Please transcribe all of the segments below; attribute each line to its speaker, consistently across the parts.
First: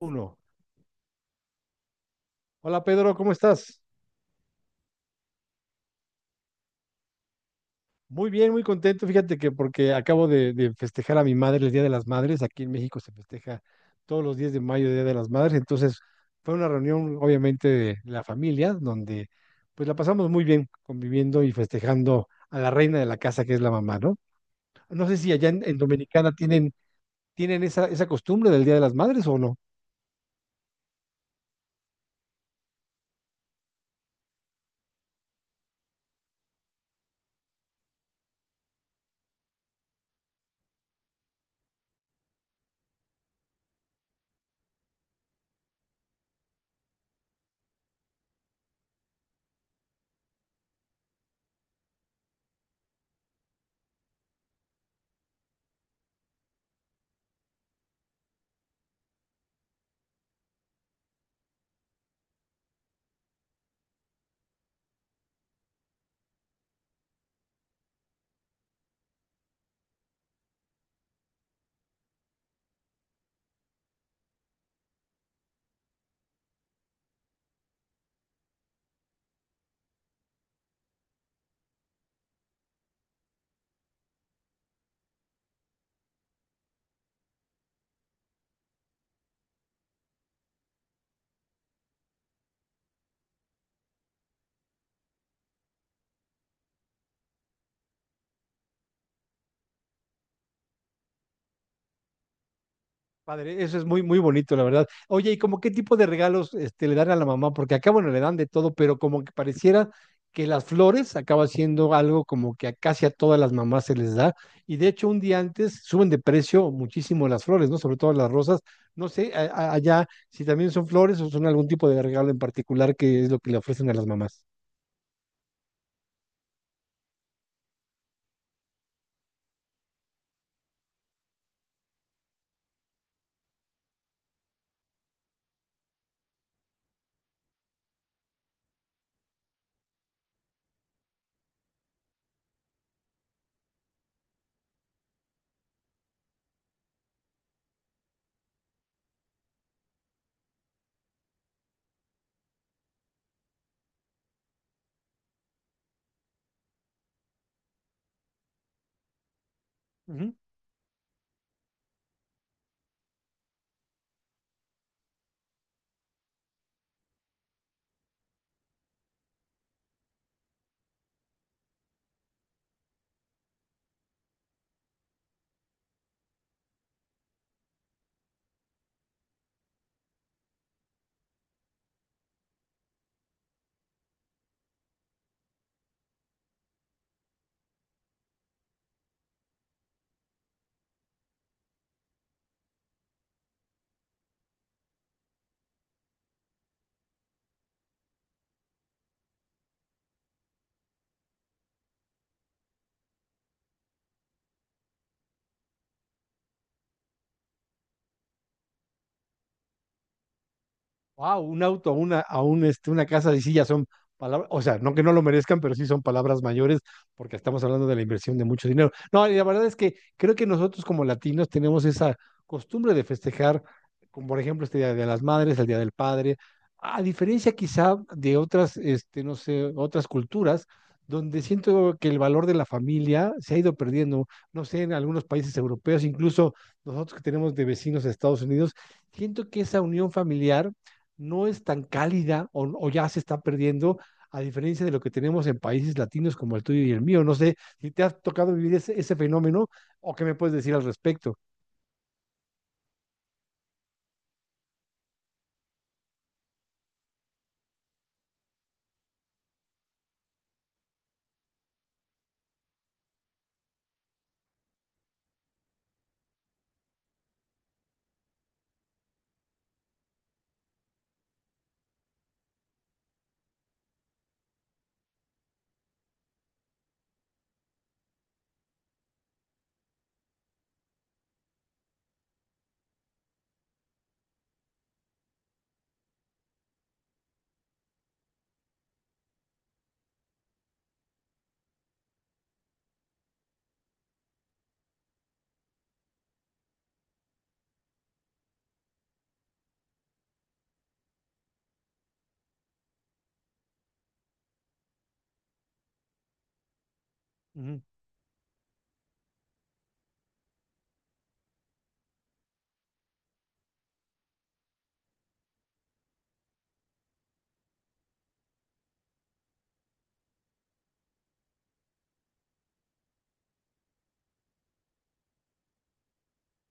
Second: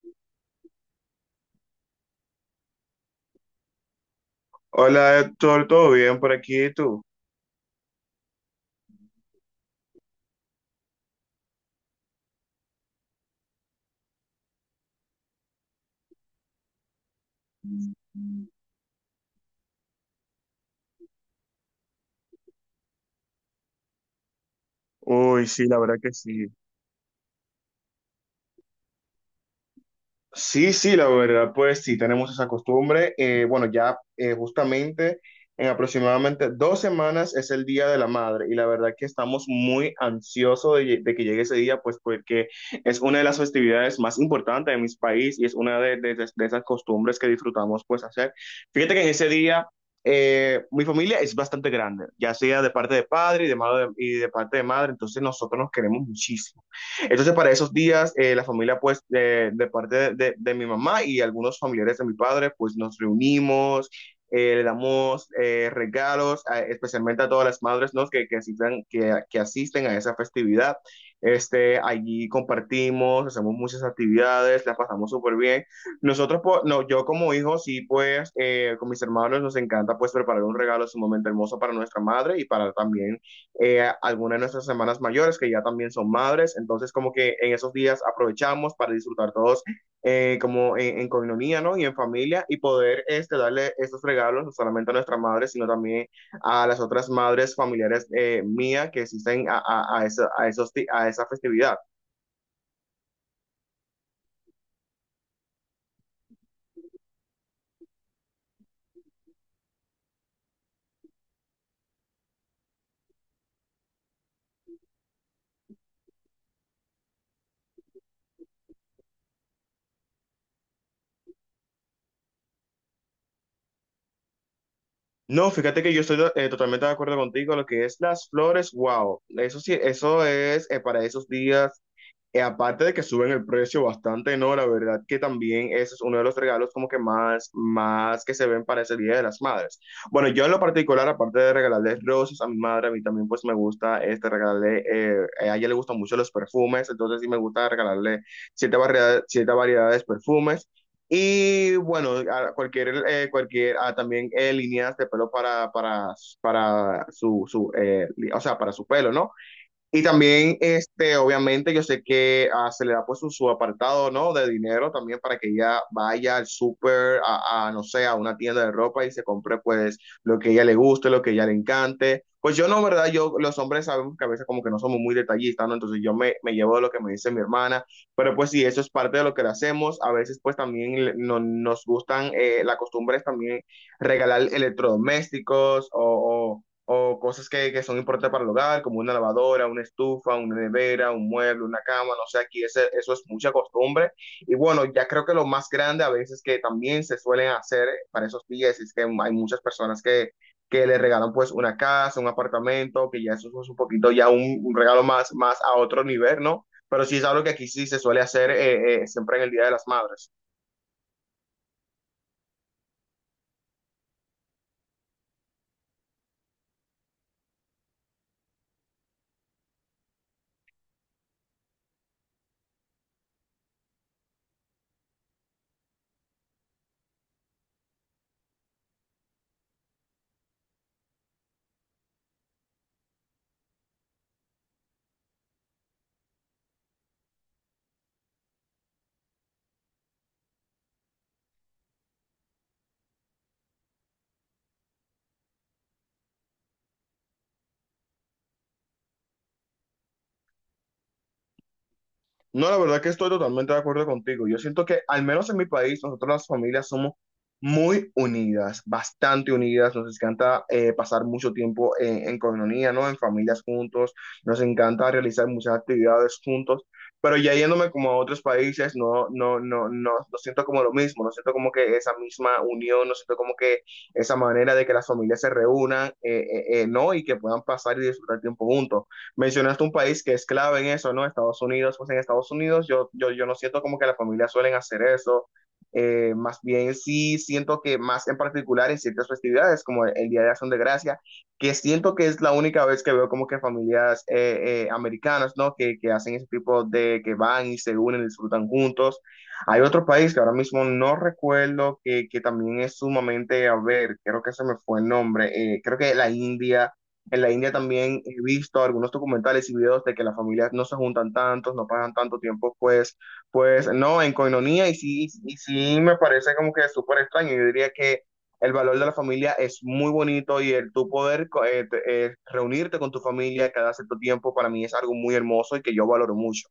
Speaker 1: Uno. Hola Pedro, ¿cómo estás?
Speaker 2: Hola, Héctor, ¿todo bien por aquí? ¿Y tú?
Speaker 1: Muy bien, muy contento. Fíjate que porque acabo de festejar a mi madre el Día de las Madres. Aquí en México se festeja todos los 10 de mayo el Día de las Madres. Entonces fue una reunión obviamente de la familia donde pues la pasamos muy bien conviviendo y festejando a la reina de la casa que es la mamá, ¿no? No sé si
Speaker 2: Uy,
Speaker 1: allá en,
Speaker 2: sí,
Speaker 1: en
Speaker 2: la verdad que
Speaker 1: Dominicana
Speaker 2: sí.
Speaker 1: tienen, tienen esa costumbre del Día de las Madres o no.
Speaker 2: Sí, sí, la verdad, pues sí, tenemos esa costumbre. Bueno, ya justamente en aproximadamente 2 semanas es el Día de la Madre y la verdad que estamos muy ansiosos de que llegue ese día, pues porque es una de las festividades más importantes de mi país y es una de esas costumbres que disfrutamos pues hacer. Fíjate que en ese día mi familia es bastante grande, ya sea de parte de padre y de madre, y de parte de madre, entonces nosotros nos queremos muchísimo. Entonces, para esos días, la familia, pues, de parte de mi mamá y algunos familiares de mi padre, pues nos reunimos, le damos regalos, especialmente a todas las madres, ¿no? Que asisten a esa festividad. Allí compartimos, hacemos muchas actividades, la pasamos súper bien. Nosotros, pues, no, yo como hijo, sí, pues, con mis hermanos nos encanta, pues, preparar un regalo sumamente hermoso para nuestra madre y para también algunas de nuestras hermanas mayores que ya también son madres, entonces como que en esos días aprovechamos para disfrutar todos, como en coinonía, ¿no? Y en familia y poder, darle estos regalos no solamente a nuestra madre, sino también a las otras madres familiares, mías que asisten a, esa, a, esos, di- a esa festividad.
Speaker 1: Padre, eso es muy, muy bonito, la verdad. Oye, ¿y como qué tipo de regalos este, le dan a la mamá? Porque acá, bueno, le dan de todo, pero como que pareciera que las flores acaba siendo algo como que a casi a todas las mamás se les da. Y de hecho, un día antes suben de precio muchísimo las flores, ¿no? Sobre todo las rosas. No sé, allá si también son flores o son algún tipo de regalo en particular que es lo que le ofrecen a las mamás.
Speaker 2: No, fíjate que yo estoy, totalmente de acuerdo contigo. Lo que es las flores, wow, eso sí, eso es, para esos días, aparte de que suben el precio bastante, no, la verdad que también ese es uno de los regalos como que más, más que se ven para ese Día de las Madres. Bueno, yo en lo particular, aparte de regalarle rosas a mi madre, a mí también pues me gusta a ella le gustan mucho los perfumes, entonces sí me gusta regalarle cierta variedades de perfumes. Y bueno, a cualquier, a también, líneas de pelo para su o sea, para su pelo, ¿no? Y
Speaker 1: Ujú.
Speaker 2: también, obviamente, yo sé que, se le da pues su apartado, ¿no? De dinero también para que ella vaya al súper, no sé, a una tienda de ropa y se compre pues lo que a ella le guste, lo que a ella le encante. Pues yo no, ¿verdad? Los hombres sabemos que a veces como que no somos muy detallistas, ¿no? Entonces yo me llevo de lo que me dice mi hermana, pero pues sí, eso es parte de lo que le hacemos. A veces pues también la costumbre es también regalar electrodomésticos o cosas que son importantes para el hogar, como una lavadora, una estufa, una nevera, un mueble, una cama, no sé, aquí eso es mucha costumbre. Y bueno, ya creo que lo más grande a veces que también se suelen hacer, para esos días es que hay muchas personas que le regalan pues una casa, un apartamento, que ya eso es un poquito ya un regalo más, más a otro nivel, ¿no? Pero sí es algo que aquí sí se suele hacer, siempre en el Día de las Madres.
Speaker 1: Wow, un auto, una, a un, este, una casa de sillas son palabras, o sea, no que no lo merezcan, pero sí son palabras mayores porque estamos hablando de la inversión de mucho dinero. No, y la verdad es que creo que nosotros como latinos tenemos esa costumbre de festejar, como por ejemplo este Día de las Madres, el Día del Padre, a diferencia quizá de otras, este, no sé, otras culturas, donde siento que el valor de la familia se ha ido perdiendo, no sé, en algunos países europeos, incluso nosotros que tenemos de vecinos de Estados Unidos, siento que esa unión familiar no es tan cálida o ya se está perdiendo, a diferencia de lo que tenemos en países latinos como el tuyo y el mío. No sé si te has tocado vivir ese fenómeno o qué me puedes decir al respecto.
Speaker 2: No, la verdad que estoy totalmente de acuerdo contigo. Yo siento que, al menos en mi país, nosotros las familias somos muy unidas, bastante unidas. Nos encanta, pasar mucho tiempo en coinonía, ¿no? En familias juntos. Nos encanta realizar muchas actividades juntos. Pero ya yéndome como a otros países, no siento como lo mismo. No siento como que esa misma unión, no siento como que esa manera de que las familias se reúnan, ¿no? Y que puedan pasar y disfrutar tiempo juntos. Mencionaste un país que es clave en eso, ¿no? Estados Unidos. Pues en Estados Unidos yo no siento como que las familias suelen hacer eso. Más bien sí siento que más en particular en ciertas festividades como el Día de Acción de Gracia, que siento que es la única vez que veo como que familias, americanas, ¿no? Que hacen ese tipo de, que van y se unen, disfrutan juntos. Hay otro país que ahora mismo no recuerdo, que también es sumamente, a ver, creo que se me fue el nombre, creo que la India en la India
Speaker 1: Ujú.
Speaker 2: también he visto algunos documentales y videos de que las familias no se juntan tantos, no pasan tanto tiempo, pues, no, en coinonía, y sí, me parece como que súper extraño. Yo diría que el valor de la familia es muy bonito y el tu poder reunirte con tu familia cada cierto tiempo para mí es algo muy hermoso y que yo valoro mucho.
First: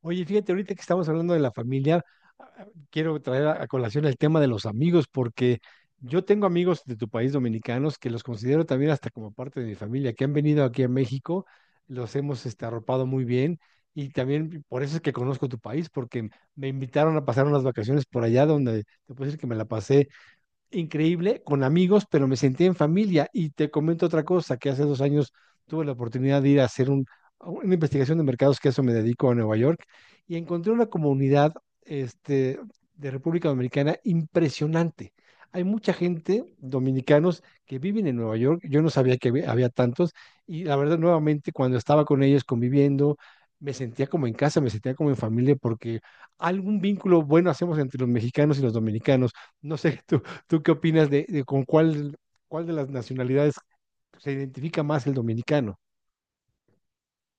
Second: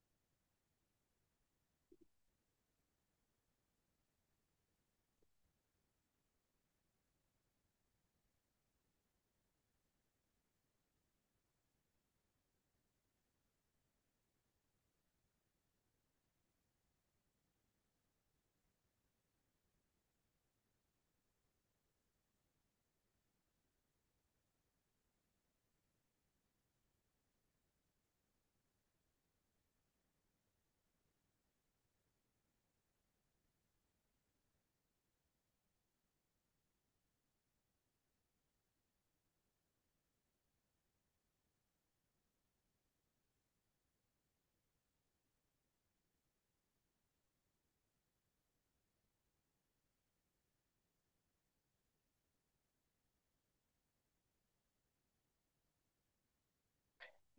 Speaker 1: Oye, fíjate, ahorita que estamos hablando de la familia, quiero traer a colación el tema de los amigos, porque yo tengo amigos de tu país dominicanos que los considero también hasta como parte de mi familia, que han venido aquí a México, los hemos este, arropado muy bien y también por eso es que conozco tu país, porque me invitaron a pasar unas vacaciones por allá donde te puedo decir que me la pasé increíble con amigos, pero me sentí en familia. Y te comento otra cosa, que hace dos años tuve la oportunidad de ir a hacer un, una investigación de mercados, que a eso me dedico a Nueva York, y encontré una comunidad este, de República Dominicana impresionante. Hay mucha gente, dominicanos, que viven en Nueva York. Yo no sabía que había tantos. Y la verdad, nuevamente, cuando estaba con ellos conviviendo, me sentía como en casa, me sentía como en familia, porque algún vínculo bueno hacemos entre los mexicanos y los dominicanos. No sé tú. ¿Tú qué opinas de con cuál, cuál de las nacionalidades se identifica más el dominicano?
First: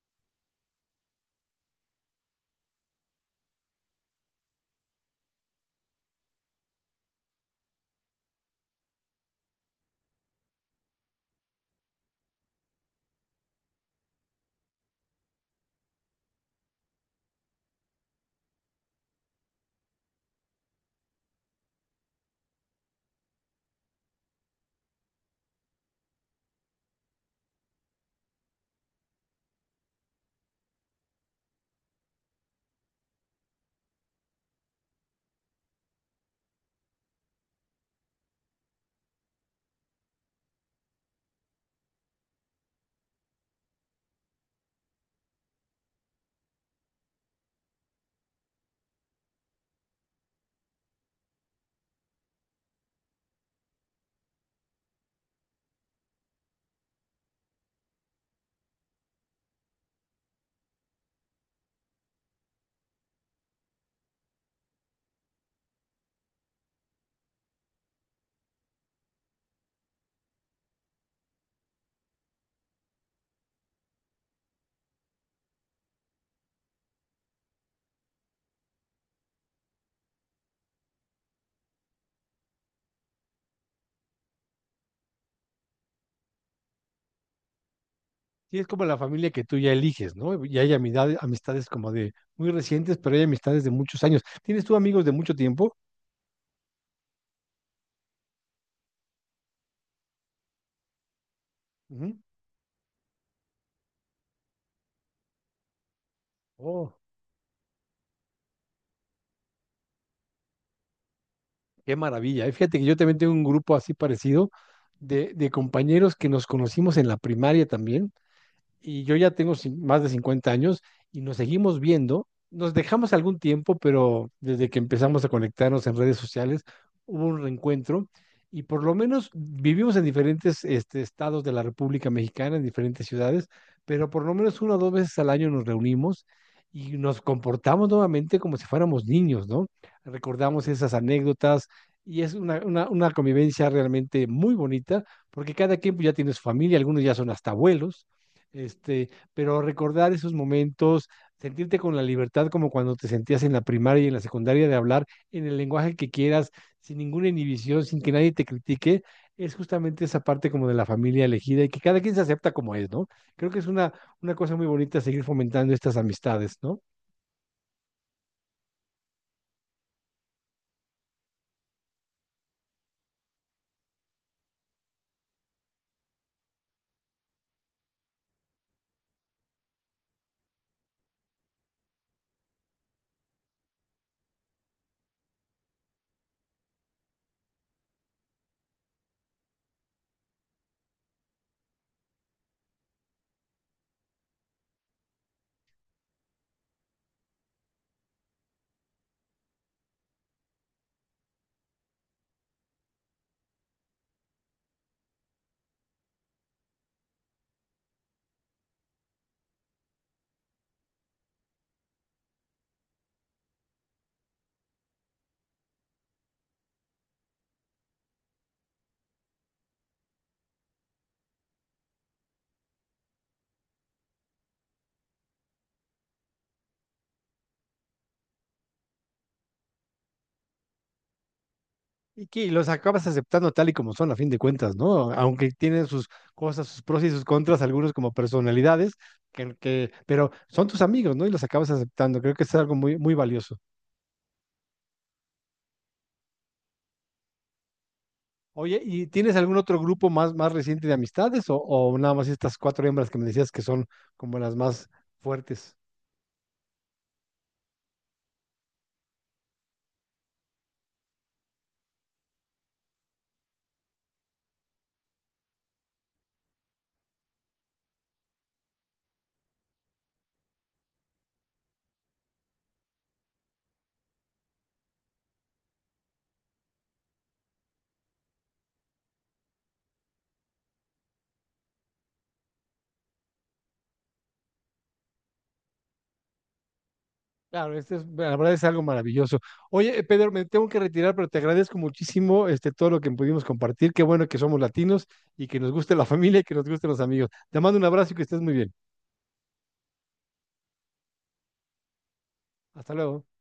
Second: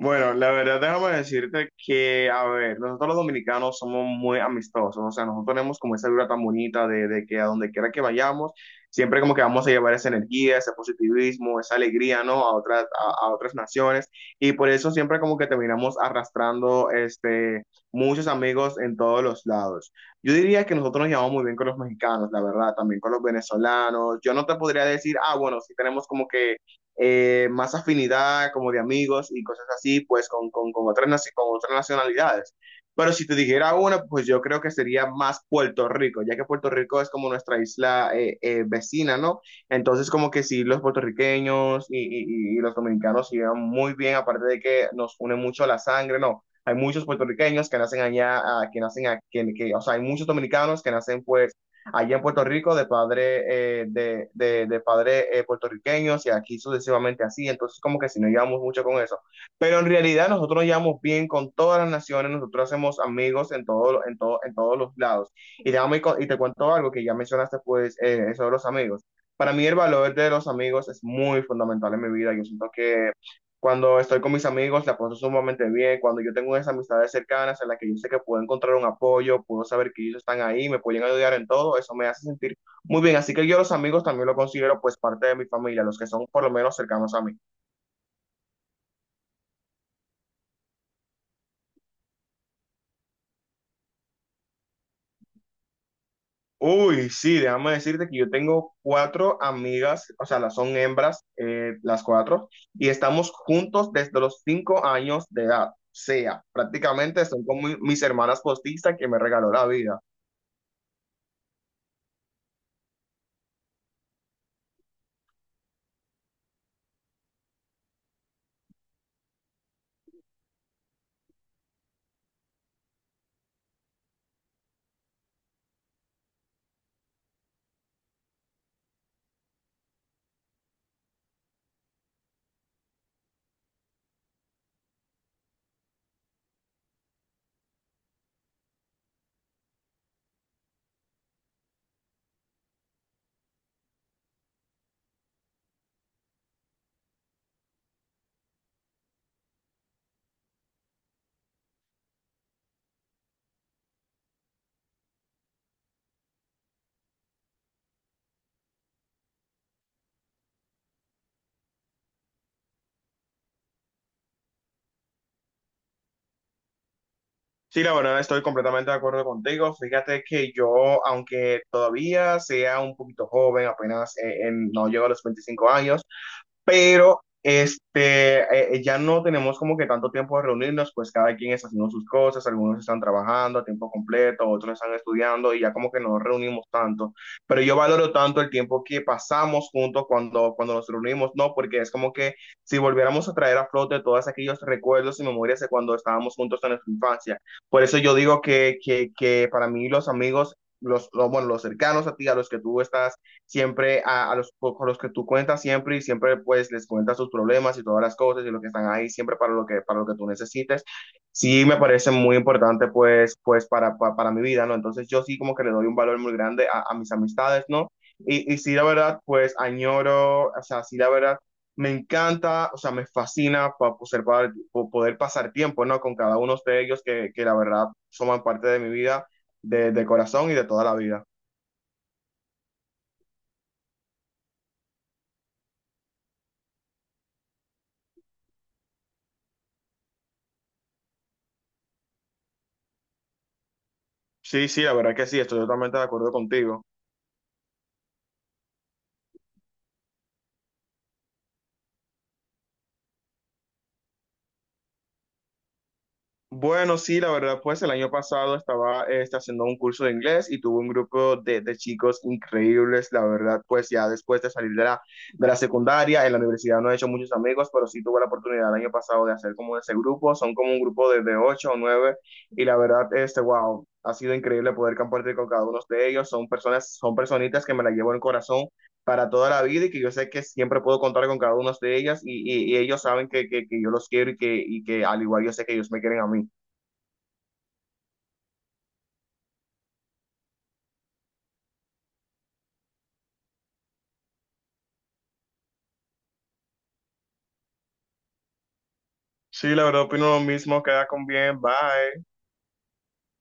Speaker 2: Bueno, la verdad, déjame decirte que, a ver, nosotros los dominicanos somos muy amistosos, o sea, nosotros tenemos como esa vibra tan bonita de que a donde quiera que vayamos, siempre como que vamos a llevar esa energía, ese positivismo, esa alegría, ¿no? A otras naciones, y por eso siempre como que terminamos arrastrando, muchos amigos en todos los lados. Yo diría que nosotros nos llevamos muy bien con los mexicanos, la verdad, también con los venezolanos. Yo no te podría decir, bueno, sí tenemos como que, más afinidad como de amigos y cosas así, pues con otras nacionalidades. Pero si te dijera una, pues yo creo que sería más Puerto Rico, ya que Puerto Rico es como nuestra isla, vecina, ¿no? Entonces como que sí, los puertorriqueños y los dominicanos se llevan muy bien, aparte de que nos une mucho la sangre, ¿no? Hay muchos puertorriqueños que nacen allá, que nacen aquí, o sea, hay muchos dominicanos que nacen pues allá en Puerto Rico de padre puertorriqueños, y aquí sucesivamente así. Entonces, como que si no llevamos mucho con eso. Pero en realidad nosotros nos llevamos bien con todas las naciones, nosotros hacemos amigos en todos los lados. Y te, y te cuento algo que ya mencionaste, pues, eso de los amigos. Para mí el valor de los amigos es muy fundamental en mi vida. Yo siento que cuando estoy con mis amigos, la paso sumamente bien. Cuando yo tengo esas amistades cercanas en las que yo sé que puedo encontrar un apoyo, puedo saber que ellos están ahí, me pueden ayudar en todo, eso me hace sentir muy bien. Así que yo los amigos también lo considero pues parte de mi familia, los que son por lo menos cercanos a mí.
Speaker 1: Sí, es como la familia que tú ya eliges, ¿no? Y hay amistades, amistades como de muy recientes, pero hay amistades de muchos años. ¿Tienes tú amigos de mucho tiempo?
Speaker 2: Uy, sí, déjame decirte que yo tengo cuatro amigas, o sea, las son hembras, las
Speaker 1: Ujú.
Speaker 2: cuatro, y estamos juntos desde los 5 años de edad. O sea,
Speaker 1: Oh,
Speaker 2: prácticamente son como mis hermanas postizas que me regaló la vida.
Speaker 1: qué maravilla. Y fíjate que yo también tengo un grupo así parecido de compañeros que nos conocimos en la primaria también y yo ya tengo más de 50 años y nos seguimos viendo. Nos dejamos algún tiempo, pero desde que empezamos a conectarnos en redes sociales hubo un reencuentro y por lo menos vivimos en diferentes este, estados de la República Mexicana, en diferentes ciudades, pero por lo menos una o dos veces al año nos reunimos y nos comportamos nuevamente como si fuéramos niños, ¿no? Recordamos esas anécdotas y es una convivencia realmente muy bonita porque cada quien pues, ya tiene su familia, algunos ya son hasta abuelos este, pero recordar esos momentos, sentirte con la libertad como cuando te sentías en la primaria y en la secundaria de hablar en el lenguaje que quieras, sin ninguna inhibición, sin que nadie te critique, es justamente esa parte como de la familia elegida y que cada quien se acepta como es, ¿no? Creo que es una cosa muy bonita seguir fomentando estas amistades, ¿no?
Speaker 2: Sí, la verdad estoy completamente de acuerdo contigo. Fíjate que yo, aunque todavía sea un poquito joven, apenas, no llego a los 25 años, pero ya no tenemos como que tanto tiempo de reunirnos, pues cada quien está haciendo sus cosas, algunos están trabajando a tiempo completo, otros están estudiando y ya como que no nos reunimos tanto. Pero yo valoro tanto el tiempo que pasamos juntos cuando nos reunimos, ¿no? Porque es como que si volviéramos a traer a flote todos aquellos recuerdos y memorias de cuando estábamos juntos en nuestra infancia. Por eso yo digo que para mí los amigos... Bueno, los cercanos a ti, a los que tú estás siempre a los con los que tú cuentas siempre y siempre pues les cuentas sus problemas y todas las cosas y lo que están ahí siempre para lo que tú necesites. Sí me parece muy importante pues para mi vida, ¿no? Entonces yo sí como que le doy un valor muy grande a mis amistades, ¿no? Y, sí, la verdad, pues añoro, o sea, sí, la verdad, me encanta, o sea, me fascina para poder, pasar tiempo, ¿no? Con cada uno de ellos que la verdad, forman parte de mi vida, de corazón y de toda la vida.
Speaker 1: Y que los acabas aceptando tal y como son, a fin de cuentas, ¿no? Aunque tienen sus cosas, sus pros y sus contras, algunos como personalidades, pero son tus amigos, ¿no? Y los acabas aceptando. Creo que es algo muy, muy valioso.
Speaker 2: Sí, sí, la verdad que sí, estoy totalmente de acuerdo contigo.
Speaker 1: Oye, ¿y tienes algún otro grupo más, más reciente de amistades o nada más estas cuatro hembras que me decías que son como las más fuertes?
Speaker 2: Bueno, sí, la verdad, pues el año pasado estaba, haciendo un curso de inglés y tuve un grupo de chicos increíbles, la verdad, pues ya después de salir de la, secundaria, en la universidad no he hecho muchos amigos, pero sí tuve la oportunidad el año pasado de hacer como ese grupo, son como un grupo de ocho o nueve, y la verdad, wow, ha sido increíble poder compartir con cada uno de ellos, son personas, son personitas que me la llevo en el corazón para toda la vida y que yo sé que siempre puedo contar con cada una de ellas y ellos saben que yo los quiero y que al igual yo sé que ellos me quieren a mí.
Speaker 1: Claro, este es, la verdad es algo maravilloso. Oye, Pedro, me tengo que retirar, pero te agradezco muchísimo este, todo lo que pudimos compartir. Qué bueno que somos latinos y que nos guste la familia y que nos gusten los amigos. Te mando un abrazo y que estés muy bien.
Speaker 2: Sí, la verdad opino lo mismo, queda con bien, bye.
Speaker 1: Hasta luego.